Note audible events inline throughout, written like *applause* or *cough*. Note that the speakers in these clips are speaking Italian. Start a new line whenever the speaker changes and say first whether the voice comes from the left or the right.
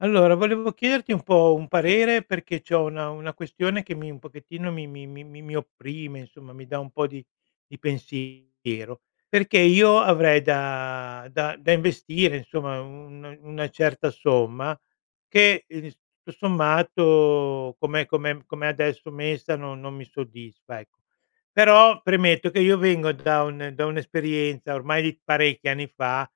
left: Allora, volevo chiederti un po' un parere perché c'ho una questione che mi un pochettino mi opprime, insomma, mi dà un po' di pensiero, perché io avrei da investire, insomma, un una certa somma che, tutto sommato come adesso messa non mi soddisfa, ecco. Però premetto che io vengo da un'esperienza ormai di parecchi anni fa,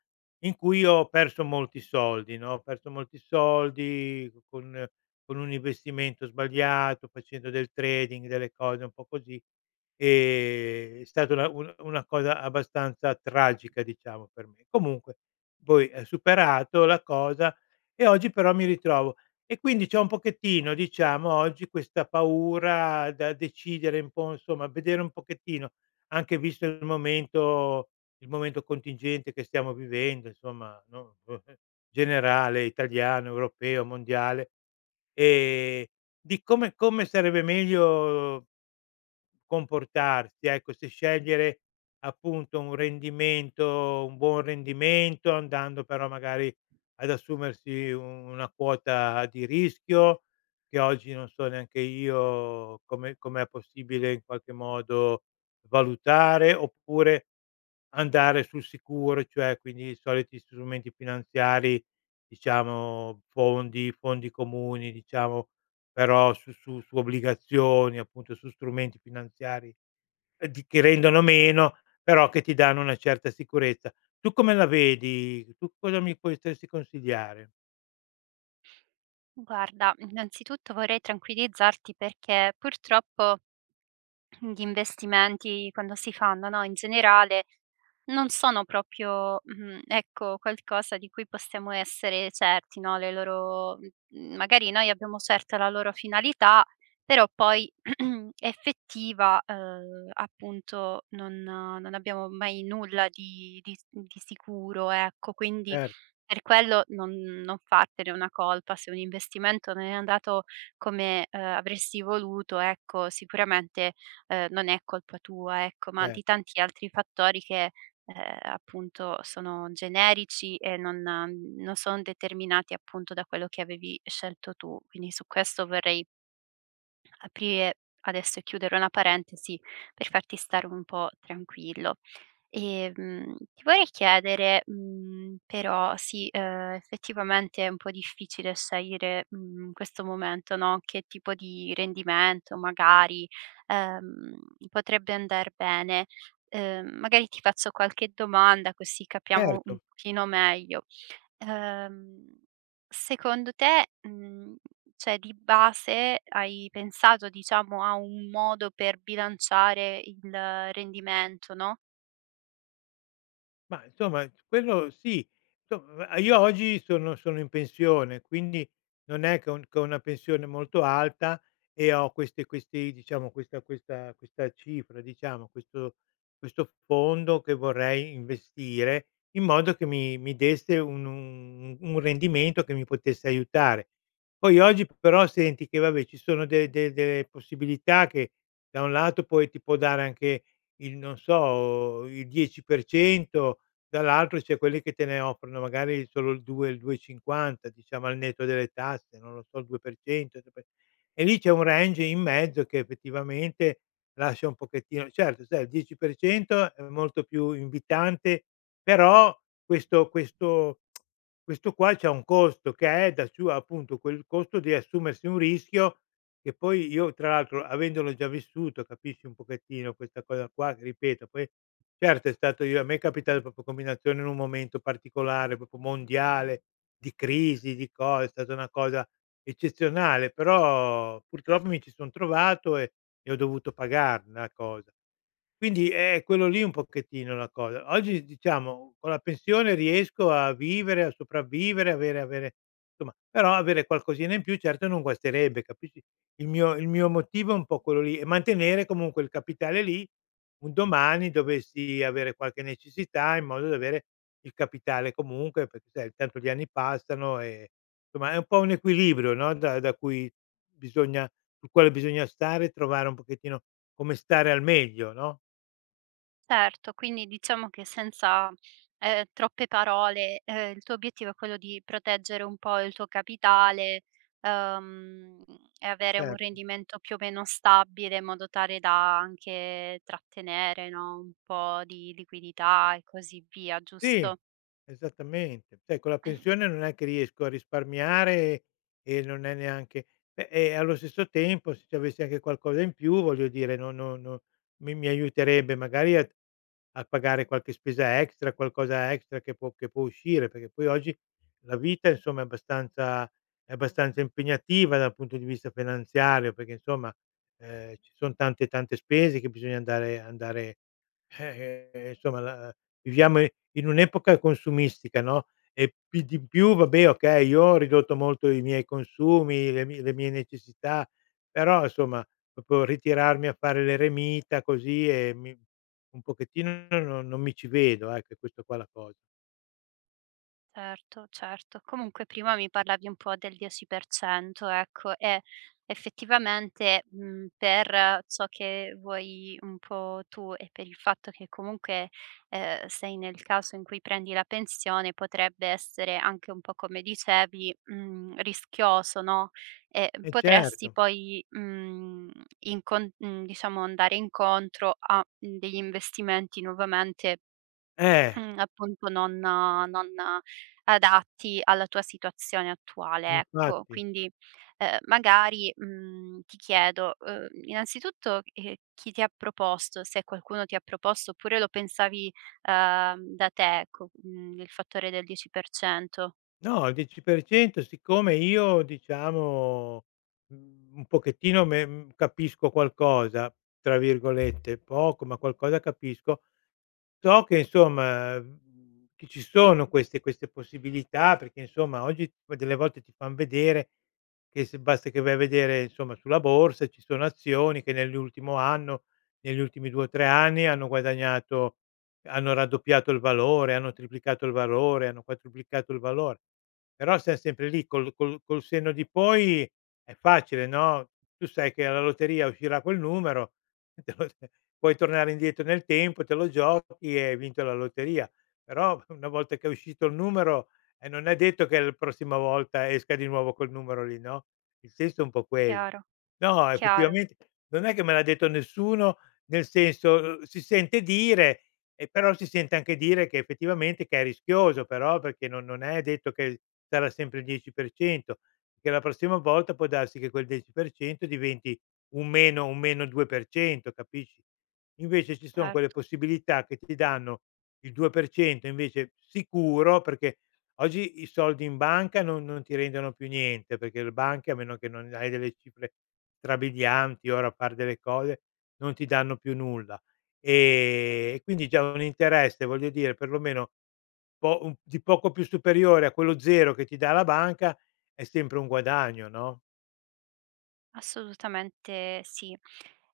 left: in cui ho perso molti soldi, no, ho perso molti soldi con un investimento sbagliato, facendo del trading, delle cose un po' così, è stata una cosa abbastanza tragica, diciamo, per me. Comunque poi, superato la cosa e oggi però mi ritrovo. E quindi c'è un pochettino, diciamo, oggi questa paura da decidere un po', insomma, vedere un pochettino, anche visto il momento contingente che stiamo vivendo, insomma, no, *laughs* generale, italiano, europeo, mondiale, ehm, di come sarebbe meglio comportarsi, ecco, se scegliere appunto un buon rendimento, andando però magari ad assumersi una quota di rischio, che oggi non so neanche io come com'è possibile in qualche modo valutare, oppure andare sul sicuro, cioè quindi i soliti strumenti finanziari, diciamo fondi comuni, diciamo, però su obbligazioni, appunto su strumenti finanziari, di che rendono meno, però che ti danno una certa sicurezza. Tu come la vedi? Tu cosa mi potresti consigliare?
right: Guarda, innanzitutto vorrei tranquillizzarti perché purtroppo gli investimenti quando si fanno, no, in generale non sono proprio, ecco, qualcosa di cui possiamo essere certi, no, le loro magari noi abbiamo certa la loro finalità, però poi *clears throat* effettiva, appunto non abbiamo mai nulla di sicuro, ecco. Quindi
left: Cer
right: per quello non fartene una colpa se un investimento non è andato come, avresti voluto, ecco, sicuramente non è colpa tua, ecco, ma
left: cer
right: di tanti altri fattori che, appunto sono generici e non son determinati appunto da quello che avevi scelto tu. Quindi su questo vorrei aprire adesso e chiudere una parentesi per farti stare un po' tranquillo. Ti vorrei chiedere, però sì, effettivamente è un po' difficile scegliere, in questo momento, no, che tipo di rendimento magari, ehm, potrebbe andar bene. Magari ti faccio qualche domanda così capiamo un
left: certo.
right: pochino meglio. Ehm, Secondo te, cioè di base hai pensato diciamo a un modo per bilanciare il rendimento, no?
left: Ma insomma quello sì, insomma io oggi sono in pensione, quindi non è che ho una pensione molto alta e ho queste questi diciamo questa cifra, diciamo, questo fondo che vorrei investire in modo che mi desse un rendimento che mi potesse aiutare. Poi oggi però senti che vabbè ci sono de de delle possibilità che da un lato poi ti può dare anche il non so, il 10%. Dall'altro c'è quelli che te ne offrono magari solo il 2, il 2,50 diciamo al netto delle tasse, non lo so, il 2%, il 3%. E lì c'è un range in mezzo che effettivamente lascia un pochettino certo sai il 10% è molto più invitante, però questo questo questo qua c'ha un costo che è da su appunto quel costo di assumersi un rischio che poi io tra l'altro avendolo già vissuto capisci un pochettino questa cosa qua che ripeto poi. Certo, è stato io a me è capitata proprio combinazione in un momento particolare, proprio mondiale, di crisi, di co è stata una cosa eccezionale, però purtroppo mi ci son trovato e ho dovuto pagar la cosa. Quindi è quello lì un pochettino la cosa. Oggi diciamo con la pensione riesco a vivere, a sopravvivere, avere insomma però avere qualcosina in più certo non guasterebbe, capisci? Il mio motivo è un po' quello lì e mantenere comunque il capitale lì, un domani dovessi avere qualche necessità in modo da avere il capitale comunque, perché sai tanto gli anni passano e insomma è un po' un equilibrio, no, da cui bisogna sul quale bisogna stare e trovare un pochettino come stare al meglio, no?
right: Certo, quindi diciamo che senza, troppe parole, il tuo obiettivo è quello di proteggere un po' il tuo capitale, uhm, e avere un
left: Certo.
right: rendimento più o meno stabile, in modo tale da anche trattenere, no, un po' di liquidità e così via,
left: Sì,
right: giusto?
left: esattamente. Sai con la pensione non è che riesco a risparmiare e non è neanche beh, e allo stesso tempo se ci avessi anche qualcosa in più, voglio dire, no no no mi aiuterebbe magari a pagare qualche spesa extra, qualcosa extra che può uscire, perché poi oggi la vita insomma è abbastanza impegnativa dal punto di vista finanziario, perché insomma, ci son tante, tante spese che bisogna andare. Insomma la viviamo in un'epoca consumistica, no, e pi di più vabbè, okay, io ho ridotto molto i miei consumi, le mie necessità, però insomma proprio ritirarmi a fare l'eremita così, e mi un pochettino non mi ci vedo, ecco, è questo qua la cosa.
right: Certo, certo. Comunque prima mi parlavi un po' del 10%, ecco, e effettivamente, per ciò che vuoi un po' tu e per il fatto che comunque, sei nel caso in cui prendi la pensione, potrebbe essere anche un po' come dicevi, rischioso, no, e
left: Eh
right: potresti
left: certo.
right: poi, diciamo andare incontro a, degli investimenti nuovamente.
left: Eh,
right: Appunto non adatti alla tua situazione attuale, ecco.
left: infatti.
right: Quindi, ti chiedo, innanzitutto, chi ti ha proposto, se qualcuno ti ha proposto oppure lo pensavi, da te, ecco, il fattore del 10%.
left: No, il 10% siccome io diciamo, un pochettino me capisco qualcosa, tra virgolette, poco, ma qualcosa capisco. So che insomma, che ci sono queste possibilità, perché insomma oggi poi delle volte ti fan vedere che se basta che vai a vedere insomma sulla borsa, ci sono azioni che nell'ultimo anno, negli ultimi 2 o 3 anni hanno guadagnato hanno raddoppiato il valore, hanno triplicato il valore, hanno quadruplicato il valore. Però siam sempre lì col senno di poi è facile, no, tu sai che alla lotteria uscirà quel numero. *laughs* Puoi tornare indietro nel tempo, te lo giochi e hai vinto la lotteria. Però *laughs* una volta che è uscito il numero, non è detto che la prossima volta esca di nuovo quel numero lì, no, il senso è un po' quello.
right: Chiaro,
left: No,
right: chiaro,
left: effettivamente non è che me l'ha detto nessuno, nel senso, si sente dire, e però si sente anche dire che effettivamente che è rischioso però, perché non è detto che sarà sempre il 10%, che la prossima volta può darsi che quel 10% diventi un meno 2%, capisci, invece ci son quelle
right: certo.
left: possibilità che ti danno il 2% invece sicuro, perché oggi i soldi in banca non ti rendono più niente, perché le banche a meno che non hai delle cifre strabilianti, ora a far delle cose, non ti danno più nulla. E quindi già un interesse, voglio dire, perlomeno po un di poco più superiore a quello 0 che ti dà la banca, è sempre un guadagno, no?
right: Assolutamente sì.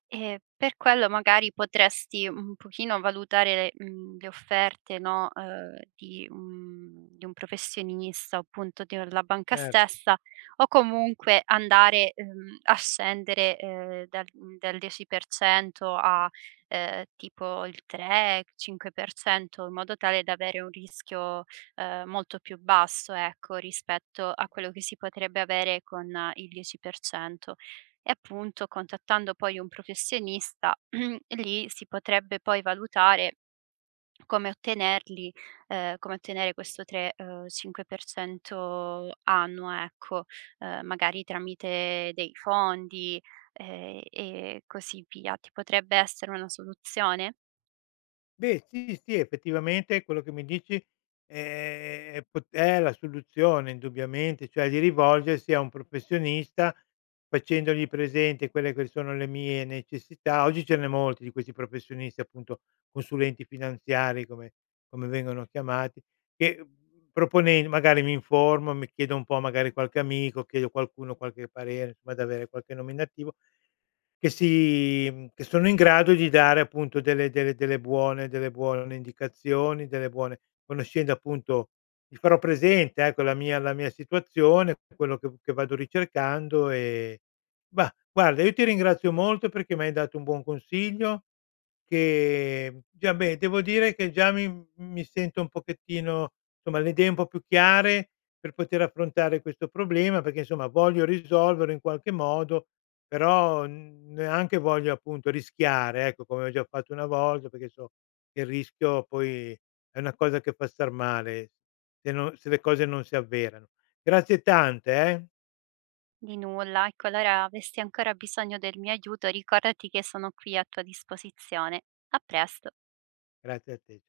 right: E per quello magari potresti un pochino valutare le, le offerte, no, di un professionista, appunto della banca
left: Certo.
right: stessa, o comunque andare, a scendere, dal 10% a, tipo il 3, 5% in modo tale da avere un rischio, molto più basso, ecco, rispetto a quello che si potrebbe avere con il 10%. E appunto contattando poi un professionista *clears throat* lì si potrebbe poi valutare come ottenerli, come ottenere questo tre 5% annuo, ecco, magari tramite dei fondi, e così via. Ti potrebbe essere una soluzione?
left: Beh, sì, sì, effettivamente quello che mi dici è la soluzione indubbiamente, cioè di rivolgersi a un professionista facendogli presente quelle che sono le mie necessità. Oggi ce n'è molti di questi professionisti, appunto, consulenti finanziari come vengono chiamati. Che, propone magari mi informo, mi chiedo un po' magari qualche amico, chiedo qualcuno qualche parere, insomma di avere qualche nominativo, che si che sono in grado di dare appunto delle buone indicazioni, delle buone conoscendo appunto gli farò presente ecco la mia situazione, quello che vado ricercando e bah, guarda io ti ringrazio molto perché mi hai dato un buon consiglio che già beh, devo dire che già mi sento un pochettino insomma le idee un po' più chiare per poter affrontare questo problema, perché insomma voglio risolverlo in qualche modo, però neanche voglio appunto rischiare, ecco, come ho già fatto una volta, perché so che il rischio poi è una cosa che fa star male se le cose non si avverano. Grazie tante
right: Di nulla. E qualora avessi ancora bisogno del mio aiuto ricordati che sono qui a tua disposizione. A presto.
left: grazie a te.